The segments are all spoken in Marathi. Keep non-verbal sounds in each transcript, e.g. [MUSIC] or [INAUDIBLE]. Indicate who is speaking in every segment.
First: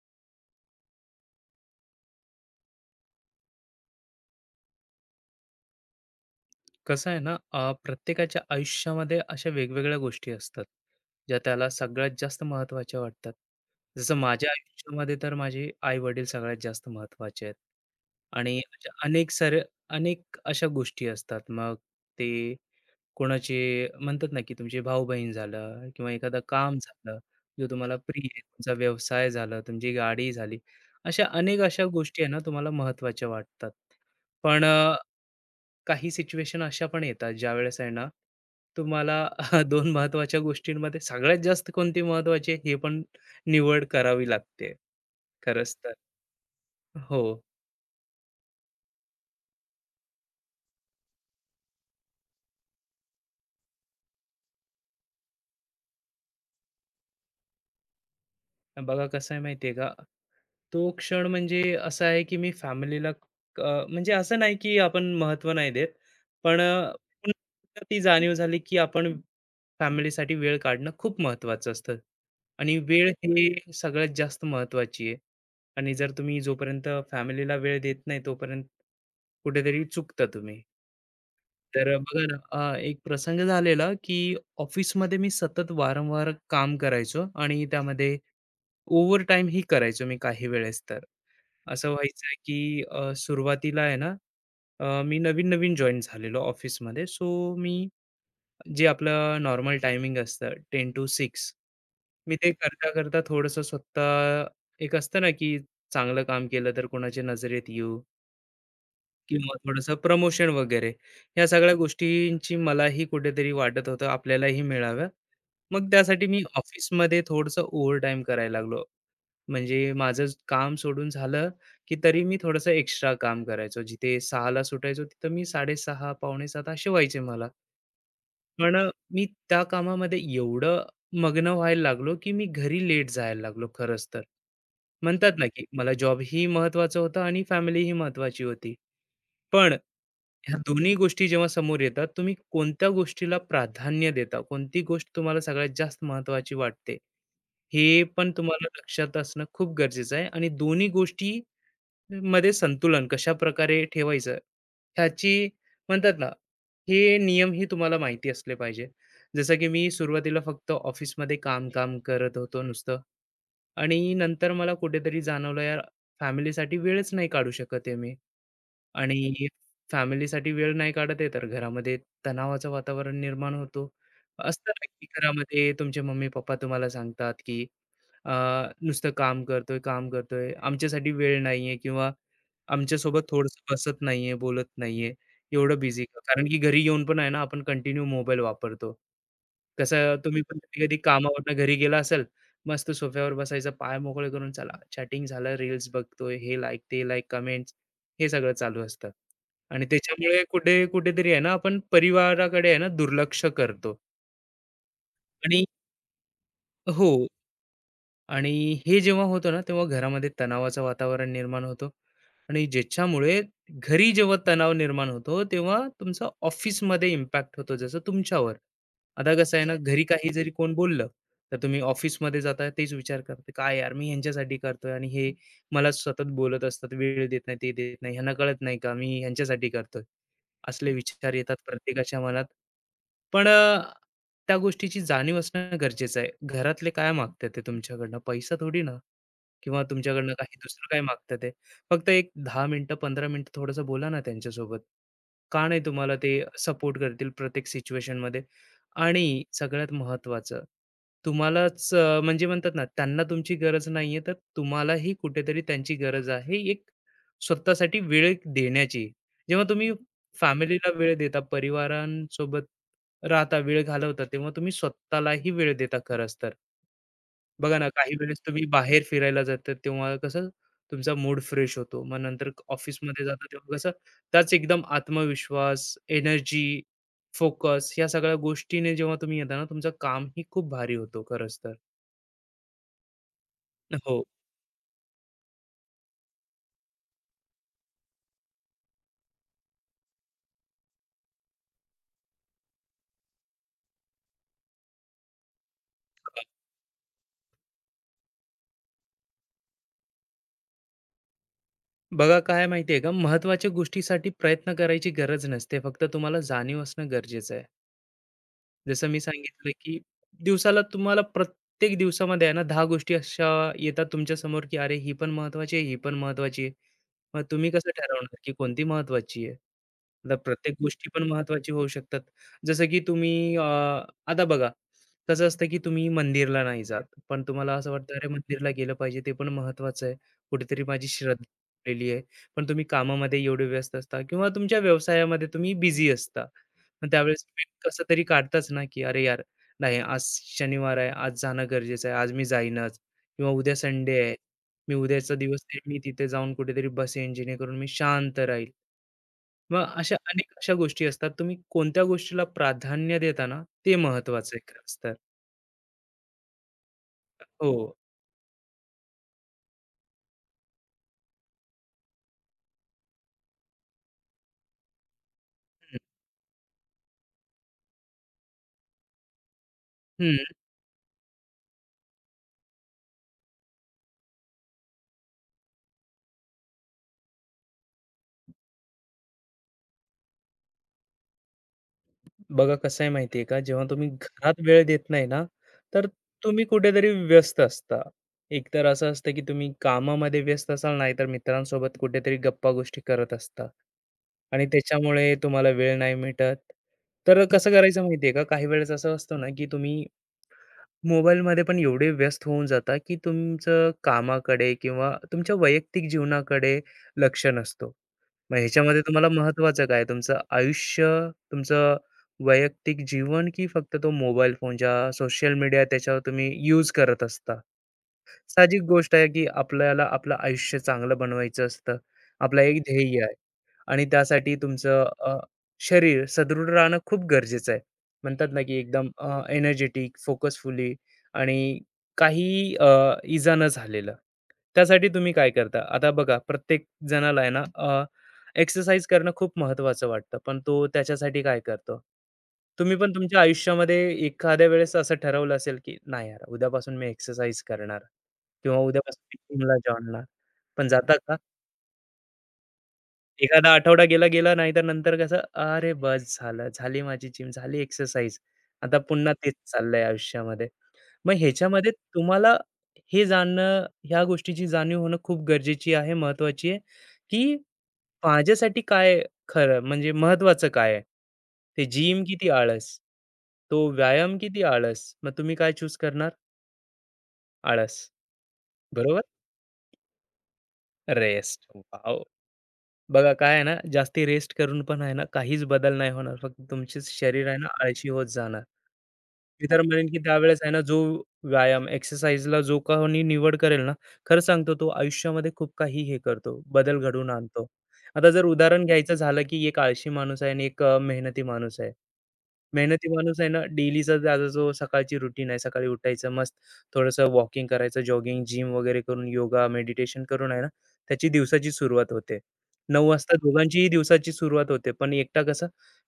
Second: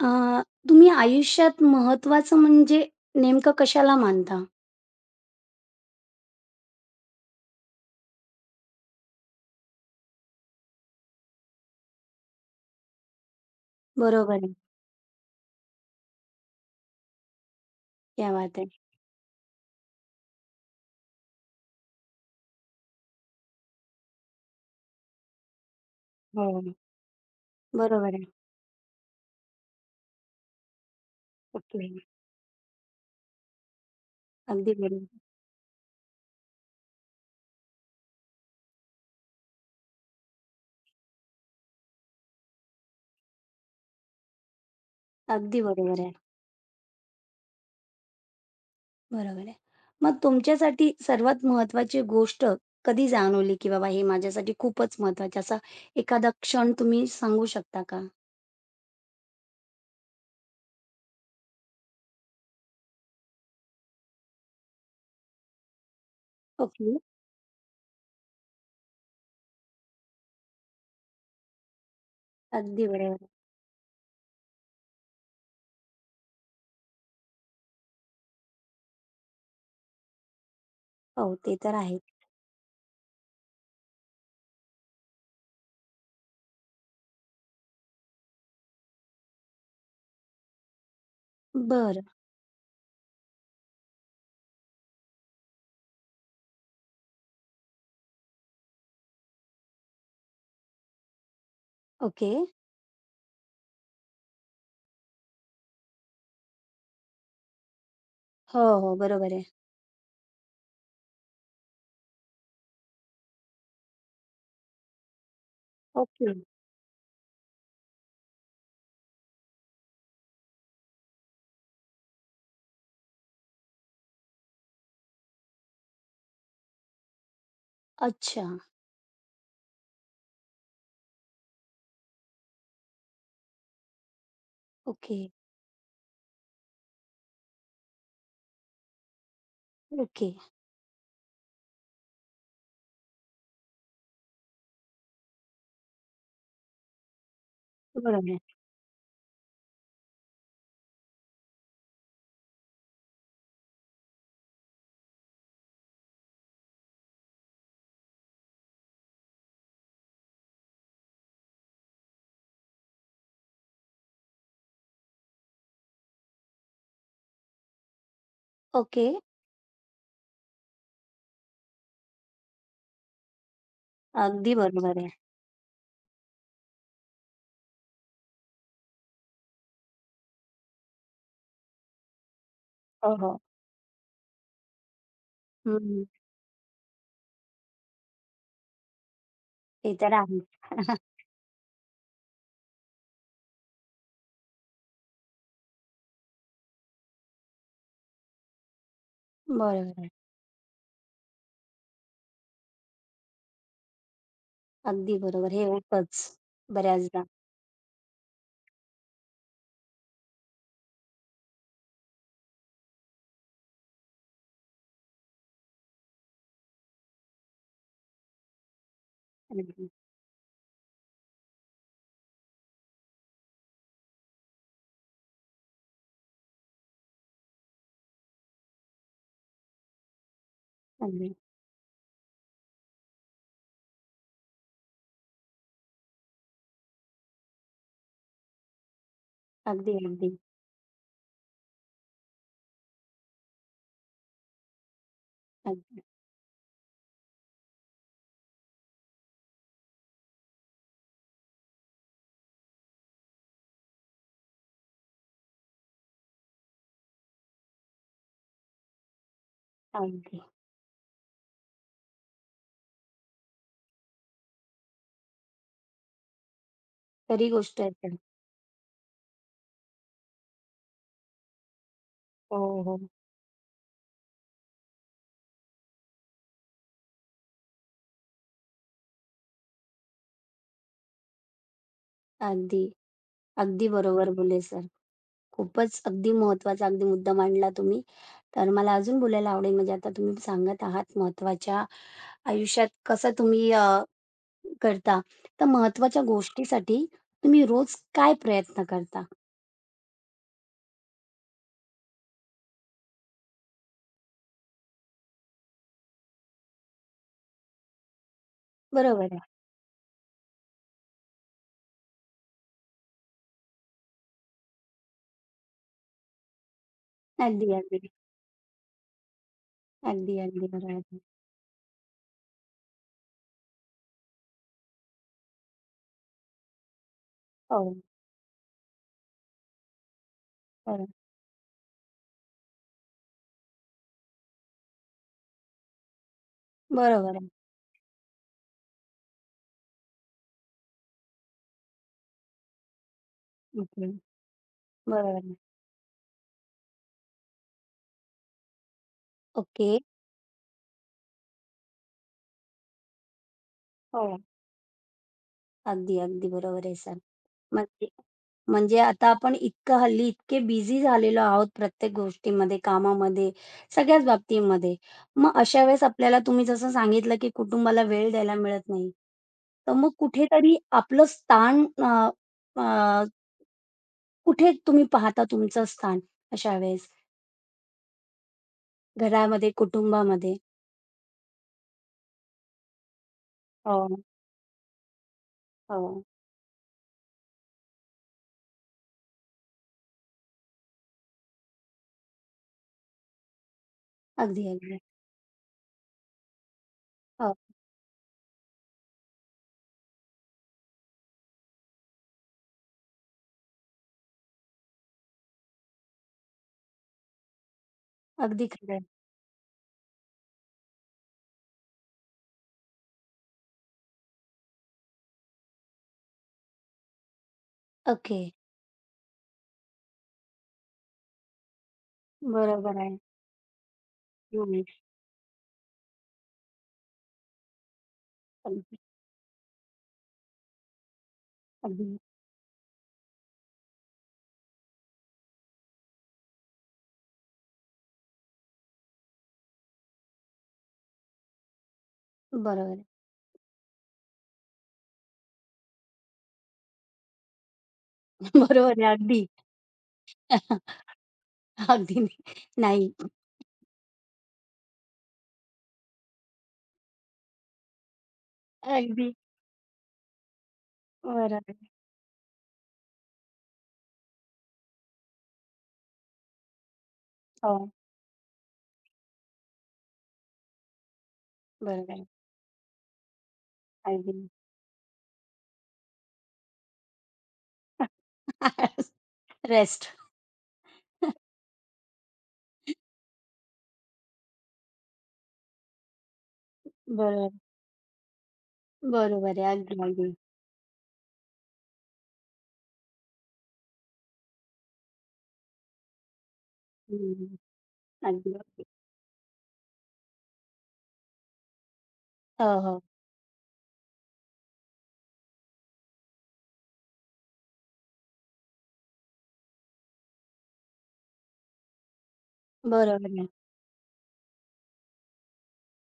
Speaker 1: अ, तुम्ही आयुष्यात महत्त्वाचं म्हणजे नेमकं कशाला मानता?
Speaker 2: कसं आहे ना, प्रत्येकाच्या आयुष्यामध्ये अशा वेगवेगळ्या गोष्टी असतात ज्या त्याला सगळ्यात जास्त महत्त्वाच्या वाटतात. जसं
Speaker 1: बरोबर
Speaker 2: माझ्या
Speaker 1: आहे.
Speaker 2: आयुष्यामध्ये तर माझे आई वडील सगळ्यात जास्त महत्त्वाचे आहेत.
Speaker 1: क्या
Speaker 2: आणि
Speaker 1: बात है!
Speaker 2: अशा अनेक अशा गोष्टी असतात. मग ते कोणाचे म्हणतात ना, की तुमचे भाऊ बहीण झालं किंवा एखादं
Speaker 1: हो,
Speaker 2: काम झालं, जो तुम्हाला
Speaker 1: बरोबर
Speaker 2: प्रिय
Speaker 1: आहे.
Speaker 2: आहे, तुमचा व्यवसाय झाला, तुमची गाडी झाली. अशा अनेक अशा
Speaker 1: ओके.
Speaker 2: गोष्टी आहे ना, तुम्हाला महत्त्वाच्या वाटतात. पण
Speaker 1: अगदी बरोबर.
Speaker 2: काही सिच्युएशन अशा पण येतात, ज्यावेळेस आहे ना, तुम्हाला [LAUGHS] दोन महत्वाच्या गोष्टींमध्ये सगळ्यात जास्त कोणती महत्वाची आहे हे पण निवड करावी लागते.
Speaker 1: अगदी
Speaker 2: खरंच तर
Speaker 1: बरोबर आहे.
Speaker 2: हो.
Speaker 1: बरोबर आहे. मग तुमच्यासाठी सर्वात महत्त्वाची गोष्ट कधी जाणवली, की बाबा हे माझ्यासाठी खूपच महत्त्वाचं असा एखादा क्षण तुम्ही सांगू शकता का?
Speaker 2: बघा कसं आहे माहिती का, तो क्षण म्हणजे असा आहे की मी फॅमिलीला, म्हणजे असं नाही की आपण महत्त्व नाही देत, पण
Speaker 1: ओके.
Speaker 2: पुन्हा ती जाणीव झाली की आपण फॅमिलीसाठी वेळ काढणं खूप महत्त्वाचं असतं. आणि
Speaker 1: अगदी
Speaker 2: वेळ
Speaker 1: बरोबर.
Speaker 2: हे सगळ्यात जास्त महत्त्वाची आहे. आणि जर तुम्ही जोपर्यंत फॅमिलीला वेळ देत नाही, तोपर्यंत कुठेतरी चुकता तुम्ही.
Speaker 1: हो, ते तर
Speaker 2: तर
Speaker 1: आहे.
Speaker 2: बघा ना, एक प्रसंग झालेला की ऑफिसमध्ये मी सतत वारंवार काम करायचो आणि त्यामध्ये ओव्हरटाईमही करायचो मी काही वेळेस तर. असं
Speaker 1: बरं.
Speaker 2: व्हायचं की, सुरुवातीला आहे ना, मी नवीन-नवीन जॉइन झालेलो ऑफिसमध्ये. सो मी जे आपलं नॉर्मल टायमिंग असतं 10 to 6,
Speaker 1: ओके.
Speaker 2: मी ते करता-करता थोडंसं स्वतः, एक असतं ना, की चांगलं काम केलं तर कोणाच्या नजरेत येऊ
Speaker 1: हो, हो. बरोबर आहे.
Speaker 2: किंवा थोडंसं प्रमोशन वगैरे. ह्या सगळ्या गोष्टींची मलाही कुठेतरी वाटत होतं आपल्यालाही मिळाव्या. मग त्यासाठी
Speaker 1: ओके.
Speaker 2: मी ऑफिसमध्ये थोडंसं ओव्हरटाईम करायला लागलो. म्हणजे माझं काम सोडून झालं, की तरी मी थोडंसं एक्स्ट्रा काम करायचो. जिथे 6:00ला सुटायचो, तिथं मी 6:30 पावणे 7:00 असे व्हायचे मला.
Speaker 1: अच्छा.
Speaker 2: पण मी त्या कामामध्ये एवढं मग्न व्हायला लागलो, की मी घरी लेट जायला लागलो खरंच तर.
Speaker 1: ओके.
Speaker 2: म्हणतात ना, की मला जॉब ही महत्त्वाचा होता आणि फॅमिली ही महत्त्वाची होती. पण
Speaker 1: ओके.
Speaker 2: ह्या दोन्ही गोष्टी जेव्हा समोर येतात, तुम्ही कोणत्या गोष्टीला प्राधान्य देता? कोणती गोष्ट तुम्हाला सगळ्यात जास्त महत्त्वाची वाटते? हे
Speaker 1: बरोबर
Speaker 2: पण
Speaker 1: आहे.
Speaker 2: तुम्हाला लक्षात असणं खूप गरजेचं आहे. आणि दोन्ही गोष्टी मध्ये संतुलन कशाप्रकारे ठेवायचं, ह्याची, म्हणतात ना, हे नियमही तुम्हाला माहिती असले पाहिजे. जसं की मी सुरुवातीला फक्त ऑफिसमध्ये काम-काम करत होतो नुसतं, आणि नंतर मला कुठेतरी जाणवलं, यार फॅमिलीसाठी वेळच नाही काढू शकत आहे मी.
Speaker 1: ओके.
Speaker 2: आणि फॅमिलीसाठी वेळ नाही काढत आहे, तर घरामध्ये तणावाचं वातावरण निर्माण होतो.
Speaker 1: अगदी
Speaker 2: असतं ना,
Speaker 1: बरोबर
Speaker 2: की
Speaker 1: आहे.
Speaker 2: घरामध्ये तुमचे मम्मी-पप्पा तुम्हाला सांगतात, की अ, "नुसतं काम करतोय, काम करतोय. आमच्यासाठी वेळ नाहीये किंवा
Speaker 1: हो,
Speaker 2: आमच्यासोबत
Speaker 1: हो.
Speaker 2: थोडंसं बसत नाहीये, बोलत नाहीये." एवढं बिझी
Speaker 1: हं,
Speaker 2: का? कारण की घरी येऊन पण आहे ना, आपण कंटिन्यू मोबाईल वापरतो.
Speaker 1: ते तर
Speaker 2: कसं तुम्ही
Speaker 1: आहेच.
Speaker 2: पण कधी-कधी
Speaker 1: [LAUGHS]
Speaker 2: कामावरनं घरी गेला असाल, मस्त सोफ्यावर बसायचं, पाय मोकळे करून चला, चॅटिंग झालं, रील्स बघतोय, हे लाईक, ते लाईक, कमेंट्स, हे सगळं चालू असतं. आणि
Speaker 1: बरोबर आहे.
Speaker 2: त्याच्यामुळे कुठे कुठेतरी आहे ना, आपण परिवाराकडे आहे ना दुर्लक्ष करतो.
Speaker 1: अगदी बरोबर.
Speaker 2: आणि
Speaker 1: हे होतंच
Speaker 2: हो.
Speaker 1: बऱ्याचदा.
Speaker 2: आणि हे जेव्हा होतं ना, तेव्हा घरामध्ये तणावाचं वातावरण निर्माण होतं. आणि ज्याच्यामुळे घरी जेव्हा तणाव निर्माण होतो, तेव्हा तुमचा ऑफिसमध्ये इम्पॅक्ट होतो, जसं तुमच्यावर. आता कसं आहे ना,
Speaker 1: अगदी,
Speaker 2: घरी काही जरी कोण बोललं, तर तुम्ही ऑफिसमध्ये जाता तेच विचार करता, "काय यार मी ह्यांच्यासाठी करतोय आणि हे मला सतत बोलत असतात, वेळ देत नाही, ते देत नाही, ह्यांना कळत नाही का मी ह्यांच्यासाठी करतोय?" असले
Speaker 1: अगदी,
Speaker 2: विचार येतात प्रत्येकाच्या मनात. पण त्या गोष्टीची जाणीव असणं गरजेचं आहे. घरातले काय मागतात ते तुमच्याकडनं? पैसा थोडी ना, किंवा
Speaker 1: अगदी,
Speaker 2: तुमच्याकडनं
Speaker 1: अगदी,
Speaker 2: काही दुसरं काय मागतात ते. फक्त एक 10 मिनिटं, 15 मिनिटं थोडंसं बोला ना त्यांच्यासोबत. का नाही
Speaker 1: अगदी,
Speaker 2: तुम्हाला ते सपोर्ट करतील प्रत्येक सिच्युएशनमध्ये? आणि सगळ्यात महत्त्वाचं, तुम्हालाच म्हणजे म्हणतात ना, त्यांना तुमची गरज नाहीये, तर तुम्हालाही कुठेतरी त्यांची गरज आहे, एक स्वतःसाठी वेळ देण्याची. जेव्हा तुम्ही
Speaker 1: अगदी.
Speaker 2: फॅमिलीला वेळ देता, परिवारांसोबत राहता, वेळ घालवता, तेव्हा तुम्ही स्वतःलाही वेळ देता खरंच तर.
Speaker 1: खरी
Speaker 2: बघा
Speaker 1: गोष्ट
Speaker 2: ना,
Speaker 1: आहे
Speaker 2: काही
Speaker 1: तर.
Speaker 2: वेळेस तुम्ही बाहेर फिरायला जाता, तेव्हा कसं तुमचा मूड फ्रेश होतो. मग नंतर
Speaker 1: हो, हो.
Speaker 2: ऑफिसमध्ये जाता, तेव्हा कसं त्याच एकदम आत्मविश्वास, एनर्जी, फोकस या सगळ्या गोष्टीने जेव्हा तुम्ही येता ना, तुमचं कामही खूप भारी होतो खरंच तर.
Speaker 1: अगदी, अगदी
Speaker 2: हो.
Speaker 1: बरोबर बोलले सर. खूपच अगदी महत्त्वाचा अगदी मुद्दा मांडला तुम्ही. तर मला अजून बोलायला आवडेल म्हणजे आता तुम्ही सांगत आहात महत्त्वाच्या आयुष्यात कसं तुम्ही करता. तर महत्त्वाच्या गोष्टीसाठी तुम्ही रोज काय प्रयत्न करता?
Speaker 2: बघा काय आहे का, महत्त्वाच्या गोष्टीसाठी प्रयत्न करायची गरज नसते, फक्त तुम्हाला जाणीव असणं गरजेचं आहे. जसं मी
Speaker 1: बरोबर आहे.
Speaker 2: सांगितलं, की दिवसाला तुम्हाला प्रत्येक दिवसामध्ये आहे ना 10 गोष्टी अशा येतात तुमच्या समोर, की अरे ही पण महत्त्वाची आहे, ही पण महत्त्वाची आहे. मग तुम्ही
Speaker 1: अगदी,
Speaker 2: कसं
Speaker 1: अगदी.
Speaker 2: ठरवणार, की कोणती महत्त्वाची आहे? आता
Speaker 1: अगदी, अगदी
Speaker 2: प्रत्येक
Speaker 1: बरोबर.
Speaker 2: गोष्टी
Speaker 1: आहे.
Speaker 2: पण महत्त्वाची होऊ शकतात. जसं की तुम्ही आता बघा कसं असतं, की तुम्ही मंदिरला नाही जात, पण तुम्हाला असं
Speaker 1: हो,
Speaker 2: वाटतं अरे मंदिरला गेलं पाहिजे, ते पण महत्त्वाचं आहे. कुठेतरी माझी
Speaker 1: बरोबर.
Speaker 2: श्रद्धा आहे. पण तुम्ही कामामध्ये एवढे व्यस्त असता किंवा तुमच्या व्यवसायामध्ये तुम्ही बिझी असता. मग
Speaker 1: बरोबर
Speaker 2: त्यावेळेस
Speaker 1: आहे.
Speaker 2: वेळ कसं तरी काढताच ना, की "अरे यार, नाही आज शनिवार आहे, आज जाणं गरजेचं आहे, आज मी जाईनच." किंवा "उद्या
Speaker 1: ओके.
Speaker 2: संडे आहे, मी
Speaker 1: बरोबर
Speaker 2: उद्याचा
Speaker 1: आहे.
Speaker 2: दिवस आहे, मी तिथे जाऊन कुठेतरी बसेन जेणेकरून मी शांत राहील."
Speaker 1: ओके.
Speaker 2: मग अशा अनेक अशा गोष्टी असतात. तुम्ही कोणत्या गोष्टीला प्राधान्य देता ना, ते
Speaker 1: हो.
Speaker 2: महत्वाचं आहे खरंच तर.
Speaker 1: अगदी, अगदी बरोबर आहे सर.
Speaker 2: हो.
Speaker 1: म्हणजे म्हणजे आता आपण इतकं हल्ली इतके बिझी झालेलो आहोत प्रत्येक गोष्टीमध्ये, कामामध्ये, सगळ्याच बाबतीमध्ये. मग अशा
Speaker 2: हं.
Speaker 1: वेळेस आपल्याला तुम्ही जसं सांगितलं, की कुटुंबाला वेळ द्यायला मिळत नाही. तर मग कुठेतरी आपलं स्थान अ, अ, कुठे तुम्ही पाहता तुमचं स्थान अशा वेळेस? घरामध्ये, कुटुंबामध्ये?
Speaker 2: बघा कसं आहे माहिती आहे का, जेव्हा तुम्ही
Speaker 1: हो,
Speaker 2: घरात वेळ देत नाही ना, तर
Speaker 1: हो.
Speaker 2: तुम्ही कुठेतरी व्यस्त असता. एकतर असं असतं की तुम्ही कामामध्ये व्यस्त असाल, नाहीतर मित्रांसोबत कुठेतरी गप्पा-गोष्टी करत असता आणि
Speaker 1: अगदी, अगदी.
Speaker 2: त्याच्यामुळे तुम्हाला वेळ नाही भेटत. तर
Speaker 1: हो,
Speaker 2: कसं करायचं माहिती का, काही वेळेस असं असतं ना की तुम्ही मोबाईलमध्ये पण एवढे व्यस्त होऊन जाता की तुमचं कामाकडे किंवा तुमच्या वैयक्तिक जीवनाकडे लक्ष नसतो. मग
Speaker 1: अगदी खरं आहे.
Speaker 2: ह्याच्यामध्ये तुम्हाला महत्त्वाचं काय? तुमचं आयुष्य, तुमचं वैयक्तिक जीवन, की फक्त तो मोबाईल फोन ज्या सोशल मीडिया त्याच्यावर तुम्ही यूज करत असता?
Speaker 1: ओके.
Speaker 2: साहजिक गोष्ट आहे की आपल्याला आपलं आयुष्य चांगलं बनवायचं असतं. आपलं एक
Speaker 1: बरोबर आहे.
Speaker 2: ध्येय आहे, आणि त्यासाठी
Speaker 1: हं,
Speaker 2: तुमचं शरीर सदृढ राहणं खूप गरजेचं आहे. म्हणतात ना की
Speaker 1: अगदी,
Speaker 2: एकदम एनर्जेटिक, फोकसफुली, आणि
Speaker 1: अगदी.
Speaker 2: काही इजा न झालेलं. त्यासाठी तुम्ही काय करता? आता बघा प्रत्येक जणाला आहे ना एक्सरसाइज करणं खूप महत्त्वाचं वाटतं, पण तो त्याच्यासाठी काय करतो?
Speaker 1: बरोबर
Speaker 2: तुम्ही
Speaker 1: आहे.
Speaker 2: पण तुमच्या आयुष्यामध्ये एखाद्या वेळेस असं ठरवलं असेल की नाही यार उद्यापासून मी एक्सरसाइज करणार.
Speaker 1: [LAUGHS]
Speaker 2: किंवा
Speaker 1: बरोबर आहे.
Speaker 2: उद्यापासून
Speaker 1: अगदी.
Speaker 2: जिमला जॉइन ला. पण
Speaker 1: [LAUGHS]
Speaker 2: जाता का?
Speaker 1: अगदी नाही. नाही.
Speaker 2: एखादा आठवडा गेला, गेला नाही, तर नंतर कसं, "अरे बस झालं, झाली माझी जिम, झाली एक्सरसाइज." आता
Speaker 1: अगदी.
Speaker 2: पुन्हा तेच चाललंय आयुष्यामध्ये. मग
Speaker 1: बरोबर आहे.
Speaker 2: ह्याच्यामध्ये तुम्हाला हे जाणणं, ह्या गोष्टीची जाणीव होणं खूप गरजेची आहे, महत्वाची आहे, की
Speaker 1: हो,
Speaker 2: माझ्यासाठी काय खरं म्हणजे महत्त्वाचं काय आहे? ते
Speaker 1: बरोबर
Speaker 2: जिम
Speaker 1: आहे.
Speaker 2: की ती आळस? तो व्यायाम की
Speaker 1: अगदी.
Speaker 2: ती आळस? मग तुम्ही काय चूज करणार? आळस. बरोबर?
Speaker 1: [LAUGHS] रेस्ट. [LAUGHS]
Speaker 2: रेस्ट. वॉव! बघा काय आहे ना, जास्ती रेस्ट करून पण आहे ना, काहीच बदल नाही होणार. फक्त तुमचेच शरीर आहे
Speaker 1: बरोबर.
Speaker 2: ना, आळशी होत जाणार.
Speaker 1: बरोबर
Speaker 2: मी
Speaker 1: आहे.
Speaker 2: तर
Speaker 1: अगदी,
Speaker 2: म्हणेन, की
Speaker 1: अगदी.
Speaker 2: त्यावेळेस आहे ना, जो व्यायाम, एक्सरसाइजला जो कोणी निवड करेल ना, खरं सांगतो तो आयुष्यामध्ये खूप काही हे करतो, बदल घडवून
Speaker 1: हं,
Speaker 2: आणतो. आता जर
Speaker 1: अगदी, अगदी.
Speaker 2: उदाहरण घ्यायचं झालं, की एक आळशी माणूस आहे आणि एक मेहनती माणूस आहे.
Speaker 1: हो, हो.
Speaker 2: मेहनती माणूस आहे ना, डेलीचा त्याचा जो सकाळची रुटीन आहे, सकाळी उठायचं, मस्त थोडंसं वॉकिंग करायचं, जॉगिंग, जिम वगैरे करून, योगा, मेडिटेशन करून आहे ना, त्याची दिवसाची सुरुवात होते. 9:00 वाजता
Speaker 1: बरोबर आहे.
Speaker 2: दोघांचीही दिवसाची सुरुवात होते, पण एकटा कसं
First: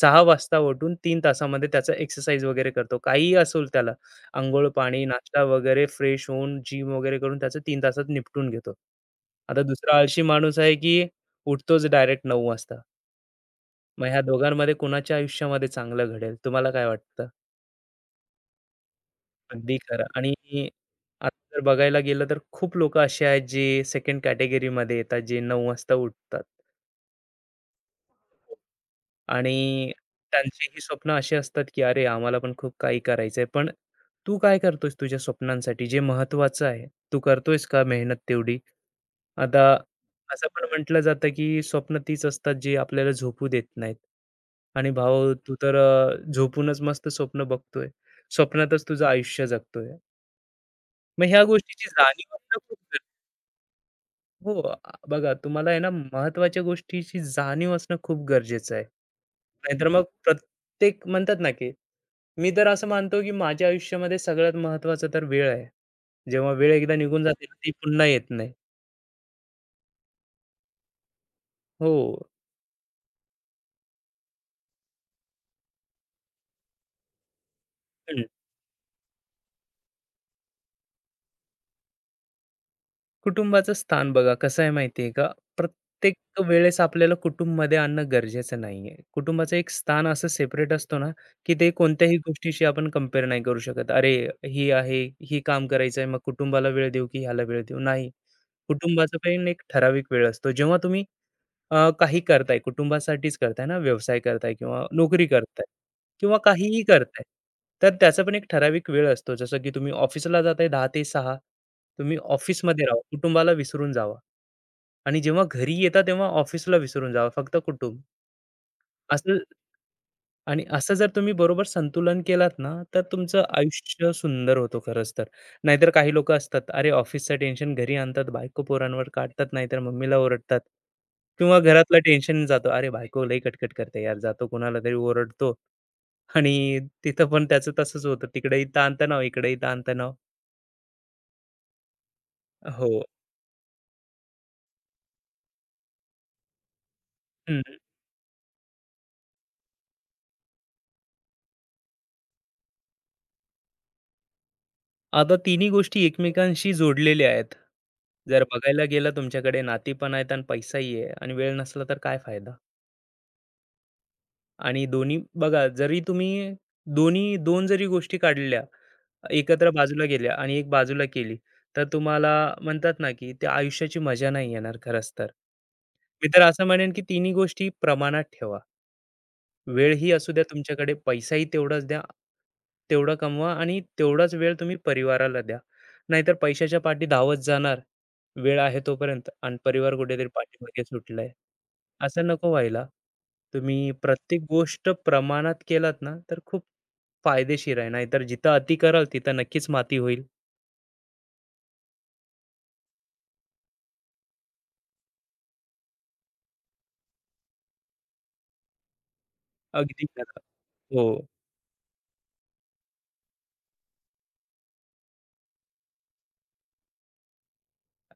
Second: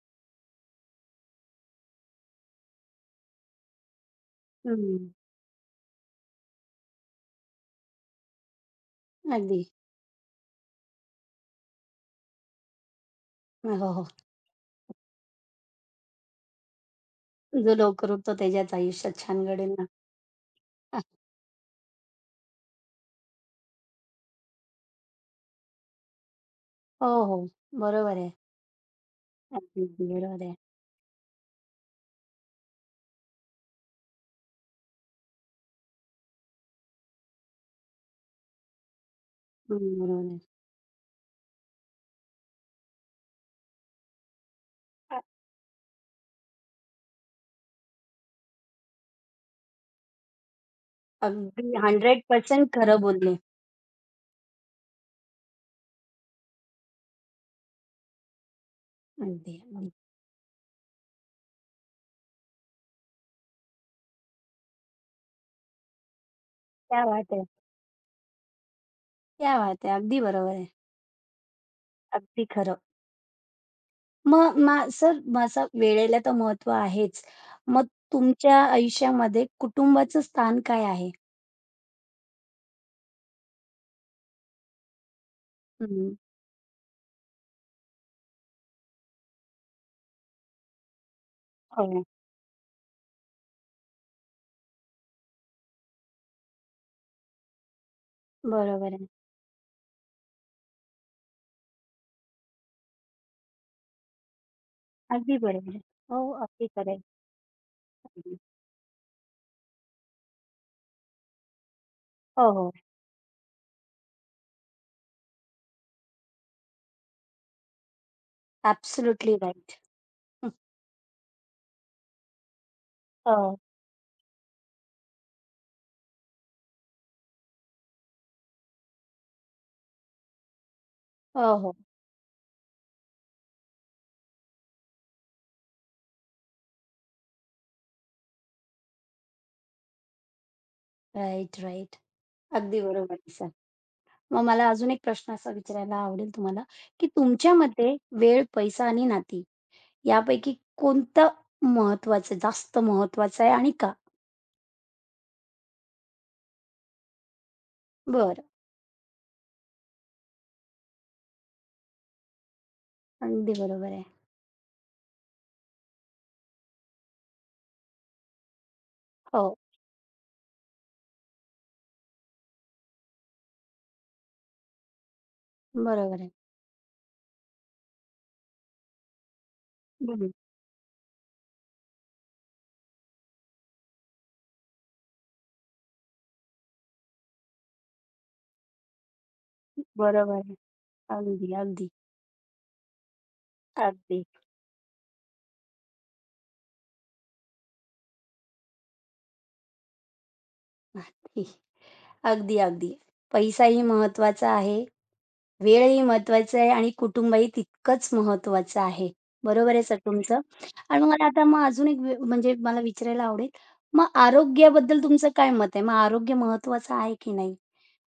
Speaker 2: 6 वाजता उठून 3 तासामध्ये त्याचा एक्सरसाइज वगैरे करतो. काहीही असेल त्याला, अंघोळ, पाणी,
Speaker 1: हं,
Speaker 2: नाश्ता वगैरे फ्रेश होऊन जिम वगैरे करून त्याचं तीन तासात निपटून घेतो.
Speaker 1: अगदी.
Speaker 2: आता दुसरा आळशी माणूस आहे, की उठतोच डायरेक्ट 9 वाजता.
Speaker 1: हो,
Speaker 2: मग
Speaker 1: हो.
Speaker 2: ह्या दोघांमध्ये कुणाच्या आयुष्यामध्ये चांगलं घडेल? तुम्हाला काय वाटतं?
Speaker 1: जो लवकर उठतो त्याच्याच आयुष्यात छान घडेल
Speaker 2: अगदी
Speaker 1: ना.
Speaker 2: खरं. आणि
Speaker 1: [LAUGHS]
Speaker 2: आता जर बघायला गेलं तर खूप लोकं असे आहेत, जे 2nd कॅटेगरीमध्ये येतात, जे 9 वाजता उठतात.
Speaker 1: हो, हो. बरोबर आहे. अगदी,
Speaker 2: आणि
Speaker 1: अगदी. बरोबर आहे.
Speaker 2: त्यांची ही स्वप्न अशी असतात, की "अरे, आम्हाला पण खूप काही करायचंय." पण तू काय करतोयस तुझ्या स्वप्नांसाठी जे महत्त्वाचं आहे? तू करतोयस का मेहनत तेवढी? आता
Speaker 1: हं, बरोबर आहे.
Speaker 2: असं पण म्हटलं जातं, की स्वप्न तीच असतात जी आपल्याला झोपू देत नाहीत. आणि भाऊ तू तर झोपूनच मस्त स्वप्न बघतोय. स्वप्नातच तुझं आयुष्य जगतोय. मग ह्या
Speaker 1: अगदी
Speaker 2: गोष्टीची जाणीव असणं
Speaker 1: 100%
Speaker 2: खूप.
Speaker 1: खरं बोलले.
Speaker 2: हो, आ, बघा तुम्हाला आहे ना महत्त्वाच्या गोष्टीची जाणीव असणं खूप गरजेचं आहे.
Speaker 1: अगदी,
Speaker 2: नाहीतर
Speaker 1: अगदी.
Speaker 2: मग प्रत्येक म्हणतात ना, की मी तर असं मानतो, की माझ्या आयुष्यामध्ये सगळ्यात महत्त्वाचं तर वेळ आहे. जेव्हा वेळ एकदा
Speaker 1: क्या
Speaker 2: निघून
Speaker 1: बात है!
Speaker 2: जाते ना, ती पुन्हा येत नाही.
Speaker 1: क्या बात है! अगदी बरोबर आहे.
Speaker 2: हो.
Speaker 1: अगदी खरं. मग मा सर माझं वेळेला तर महत्त्व आहेच. मग तुमच्या आयुष्यामध्ये कुटुंबाचं स्थान काय आहे?
Speaker 2: कुटुंबाचं स्थान बघा कसं आहे माहिती आहे का? प्रत्येक
Speaker 1: हं.
Speaker 2: वेळेस आपल्याला कुटुंबमध्ये आणणं गरजेचं नाहीये. कुटुंबाचं एक स्थान असं सेपरेट असतो ना, की ते
Speaker 1: हो.
Speaker 2: कोणत्याही गोष्टीशी आपण कंपेअर नाही करू शकत. "अरे, ही आहे, ही काम करायचं आहे, मग कुटुंबाला वेळ देऊ की ह्याला वेळ देऊ?" नाही.
Speaker 1: बरोबर आहे.
Speaker 2: कुटुंबाचा पण एक ठराविक वेळ असतो. जेव्हा तुम्ही काही करताय, कुटुंबासाठीच करताय ना, व्यवसाय करताय किंवा नोकरी
Speaker 1: अगदी
Speaker 2: करताय
Speaker 1: बरोबर आहे. हो,
Speaker 2: किंवा
Speaker 1: अगदी
Speaker 2: काहीही
Speaker 1: खरं आहे.
Speaker 2: करताय. तर त्याचा पण
Speaker 1: अगदी.
Speaker 2: एक ठराविक वेळ असतो. जसं की तुम्ही ऑफिसला जाताय 10:00 ते 6:00, तुम्ही
Speaker 1: हो, हो.
Speaker 2: ऑफिसमध्ये राहा, कुटुंबाला विसरून जावा, आणि जेव्हा घरी येता तेव्हा ऑफिसला विसरून जावा, फक्त कुटुंब.
Speaker 1: ॲब्सोल्युटली
Speaker 2: असं,
Speaker 1: राइट.
Speaker 2: आणि असं जर तुम्ही बरोबर संतुलन केलात ना, तर तुमचं
Speaker 1: हो.
Speaker 2: आयुष्य सुंदर होतो खरंच तर. नाहीतर काही लोकं असतात, अरे ऑफिसचं टेन्शन घरी आणतात, बायको पोरांवर काढतात, नाहीतर मम्मीला ओरडतात
Speaker 1: हो,
Speaker 2: किंवा
Speaker 1: हो.
Speaker 2: घरातलं टेन्शन जातो. अरे बायको लई कटकट करते यार, जातो कोणाला तरी ओरडतो, आणि तिथं पण त्याचं तसंच होतं. तिकडेही ताणतणाव, इकडेही ताणतणाव.
Speaker 1: Right, right. अगदी
Speaker 2: हो.
Speaker 1: बरोबर आहे सर. मग मला अजून एक प्रश्न असा विचारायला आवडेल तुम्हाला, की तुमच्या
Speaker 2: हं.
Speaker 1: मते वेळ, पैसा आणि नाती यापैकी कोणतं महत्वाचं, जास्त महत्वाचं आहे आणि का?
Speaker 2: आता तिन्ही गोष्टी एकमेकांशी जोडलेल्या आहेत.
Speaker 1: बरं.
Speaker 2: जर बघायला गेलं तुमच्याकडे नाती पण आहेत आणि पैसाही आहे आणि वेळ नसला तर काय फायदा?
Speaker 1: अगदी बरोबर आहे.
Speaker 2: आणि दोन्ही बघा जरी तुम्ही दोन्ही 2 जरी गोष्टी काढल्या,
Speaker 1: हो,
Speaker 2: एकत्र बाजूला गेल्या आणि एक बाजूला केली, तर तुम्हाला म्हणतात ना, की त्या आयुष्याची मजा नाही येणार खरंच तर.
Speaker 1: बरोबर
Speaker 2: मी
Speaker 1: आहे.
Speaker 2: तर असं म्हणेन, की तिन्ही गोष्टी प्रमाणात ठेवा. वेळही
Speaker 1: हं,
Speaker 2: असू द्या तुमच्याकडे, पैसाही तेवढाच द्या. तेवढा कमवा आणि तेवढाच वेळ तुम्ही परिवाराला द्या. नाहीतर पैशाच्या पाठी धावत जाणार, वेळ आहे तोपर्यंत आणि परिवार कुठेतरी
Speaker 1: बरोबर आहे.
Speaker 2: पाठीमागे सुटलाय.
Speaker 1: अगदी, अगदी,
Speaker 2: असं नको व्हायला. तुम्ही
Speaker 1: अगदी,
Speaker 2: प्रत्येक गोष्ट प्रमाणात केलात ना, तर खूप फायदेशीर आहे. नाहीतर जिथं अति कराल, तिथं नक्कीच माती होईल.
Speaker 1: अगदी. अगदी, अगदी. पैसाही महत्वाचा आहे, वेळही महत्वाचा आहे आणि कुटुंबही तितकंच महत्वाचं आहे. बरोबर आहे सर
Speaker 2: अगदी
Speaker 1: तुमचं.
Speaker 2: खरं.
Speaker 1: आणि
Speaker 2: हो.
Speaker 1: मला आता मग अजून एक वे म्हणजे मला विचारायला आवडेल, मग आरोग्याबद्दल तुमचं काय मत आहे? मग आरोग्य महत्वाचं आहे की नाही?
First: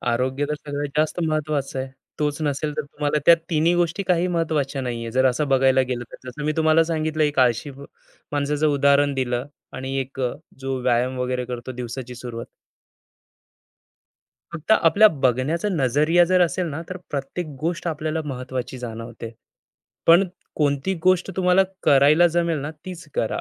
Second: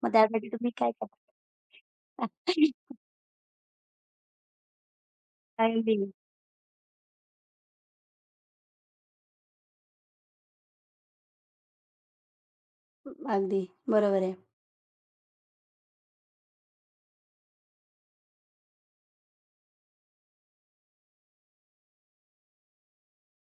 Speaker 1: मग
Speaker 2: आरोग्य
Speaker 1: त्यासाठी
Speaker 2: तर
Speaker 1: तुम्ही
Speaker 2: सगळ्यात
Speaker 1: काय करता?
Speaker 2: जास्त महत्त्वाचं आहे. तोच नसेल तर
Speaker 1: [LAUGHS]
Speaker 2: तुम्हाला त्या तिन्ही गोष्टी काही महत्त्वाच्या नाहीये. जर असं बघायला
Speaker 1: अगदी.
Speaker 2: गेलं तर जसं मी तुम्हाला सांगितलं, एक आळशी माणसाचं उदाहरण दिलं, आणि एक, जो व्यायाम वगैरे करतो दिवसाची सुरुवात.
Speaker 1: अगदी. बरोबर आहे.
Speaker 2: फक्त आपल्या बघण्याचा नजरिया जर असेल ना, तर प्रत्येक गोष्ट आपल्याला महत्त्वाची जाणवते. पण कोणती गोष्ट तुम्हाला करायला जमेल ना, तीच करा.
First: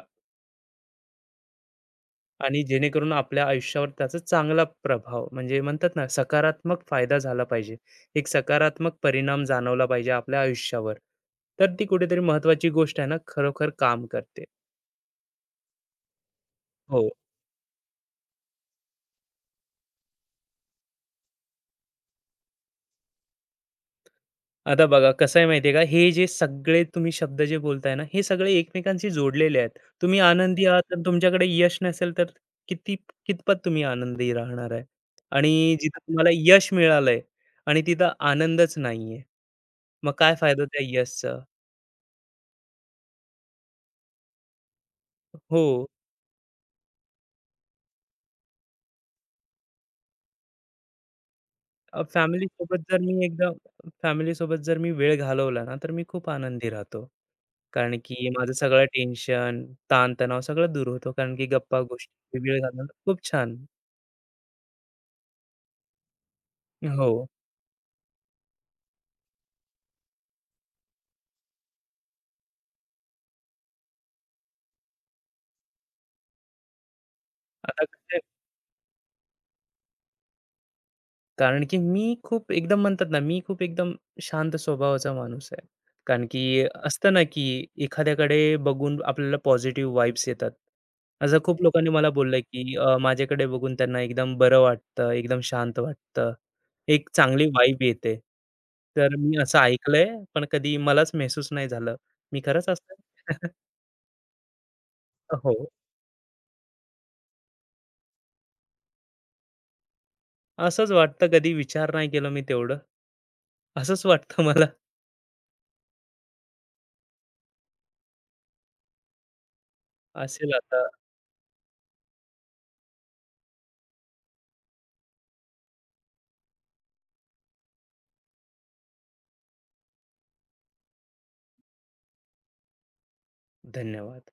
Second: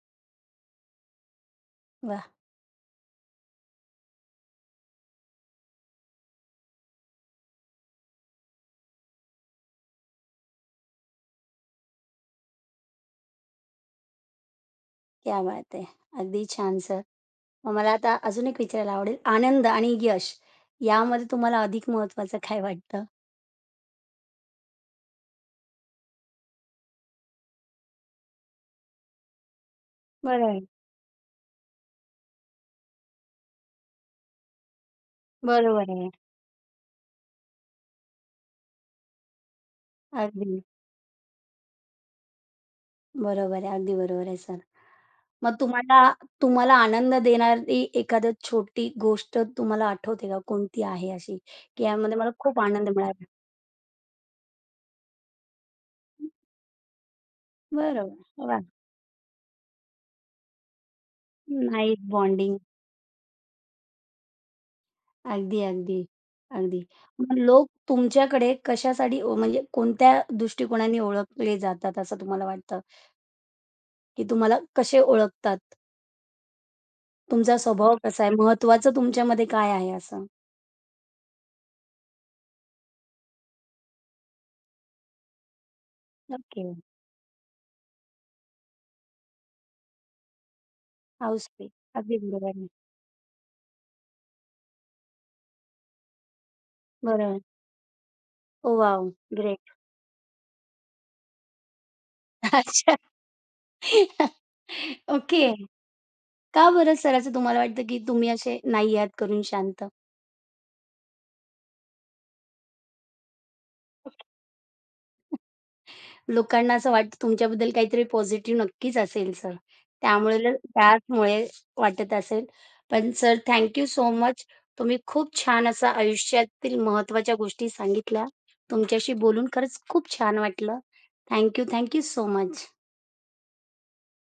Speaker 1: वाह!
Speaker 2: आणि जेणेकरून आपल्या आयुष्यावर त्याचा चांगला प्रभाव, म्हणजे म्हणतात ना सकारात्मक फायदा झाला पाहिजे. एक सकारात्मक परिणाम जाणवला पाहिजे आपल्या आयुष्यावर. तर ती कुठेतरी महत्वाची गोष्ट आहे ना, खरोखर काम करते.
Speaker 1: क्या बात है! अगदी छान सर.
Speaker 2: हो.
Speaker 1: मग मला आता अजून एक विचारायला आवडेल. आनंद आणि यश यामध्ये तुम्हाला अधिक महत्त्वाचं काय वाटतं?
Speaker 2: आता बघा कसं आहे माहिती का, हे जे सगळे तुम्ही शब्द जे बोलताय ना, हे सगळे एकमेकांशी जोडलेले आहेत. तुम्ही
Speaker 1: बरं आहे.
Speaker 2: आनंदी आहात तर तुमच्याकडे यश नसेल तर किती कितपत तुम्ही आनंदी राहणार आहे? आणि
Speaker 1: बरोबर
Speaker 2: जिथं
Speaker 1: आहे.
Speaker 2: तुम्हाला यश मिळालंय आणि तिथं आनंदच नाहीये. मग काय
Speaker 1: अगदी.
Speaker 2: फायदा त्या यशचा?
Speaker 1: बरोबर आहे. अगदी बरोबर आहे सर. मग
Speaker 2: हो.
Speaker 1: तुम्हाला तुम्हाला आनंद देणारी एखादी छोटी गोष्ट तुम्हाला आठवते का? कोणती आहे अशी, की
Speaker 2: अ,
Speaker 1: यामध्ये मला खूप
Speaker 2: फॅमिलीसोबत
Speaker 1: आनंद
Speaker 2: जर मी
Speaker 1: मिळाला?
Speaker 2: एकदा फॅमिलीसोबत जर मी वेळ घालवला ना, तर मी खूप आनंदी राहतो. कारण
Speaker 1: बरोबर.
Speaker 2: की माझं
Speaker 1: वाह!
Speaker 2: सगळं टेन्शन, ताणतणाव सगळं दूर होतो. कारण की गप्पा
Speaker 1: नाईस
Speaker 2: गोष्टी,
Speaker 1: बॉन्डिंग.
Speaker 2: वेळ घालवणं खूप छान.
Speaker 1: अगदी, अगदी, अगदी.
Speaker 2: हो.
Speaker 1: मग लोक तुमच्याकडे कशासाठी ओ म्हणजे कोणत्या दृष्टिकोनाने ओळखले जातात असं तुम्हाला वाटतं? की तुम्हाला कसे ओळखतात? तुमचा
Speaker 2: आता
Speaker 1: स्वभाव
Speaker 2: कसं,
Speaker 1: कसा आहे? महत्त्वाचं तुमच्यामध्ये काय आहे असं?
Speaker 2: कारण की मी खूप एकदम, म्हणतात ना, मी खूप एकदम शांत स्वभावाचा माणूस आहे. कारण की
Speaker 1: ओके.
Speaker 2: असतं ना, की एखाद्याकडे बघून आपल्याला पॉझिटिव्ह वाइब्स येतात. असं खूप
Speaker 1: हाऊसफ्री.
Speaker 2: लोकांनी मला
Speaker 1: अगदी
Speaker 2: बोललंय,
Speaker 1: बरोबर आहे.
Speaker 2: की माझ्याकडे बघून त्यांना एकदम बरं वाटतं, एकदम शांत वाटतं. एक
Speaker 1: बरोबर.
Speaker 2: चांगली वाइब येते.
Speaker 1: Oh wow!
Speaker 2: तर मी असं
Speaker 1: ग्रेट.
Speaker 2: ऐकलंय, पण कधी मलाच महसूस नाही झालं. मी
Speaker 1: [LAUGHS]
Speaker 2: खरंच असं
Speaker 1: अच्छा.
Speaker 2: [LAUGHS]
Speaker 1: ओके.
Speaker 2: हो.
Speaker 1: का बरं सर असं तुम्हाला वाटतं की तुम्ही असे नाही आहात करून शांत?
Speaker 2: असंच वाटतं, कधी विचार नाही केला मी तेवढं. असंच वाटतं मला.
Speaker 1: लोकांना असं वाटतं तुमच्याबद्दल काहीतरी पॉझिटिव्ह नक्कीच असेल सर. त्यामुळे ल
Speaker 2: असेल आता.
Speaker 1: त्याचमुळे वाटत असेल. पण सर थँक सो मच. तुम्ही खूप छान असा आयुष्यातील महत्त्वाच्या गोष्टी सांगितल्या. तुमच्याशी बोलून खरंच खूप छान वाटलं. Thank you, so much.
Speaker 2: धन्यवाद.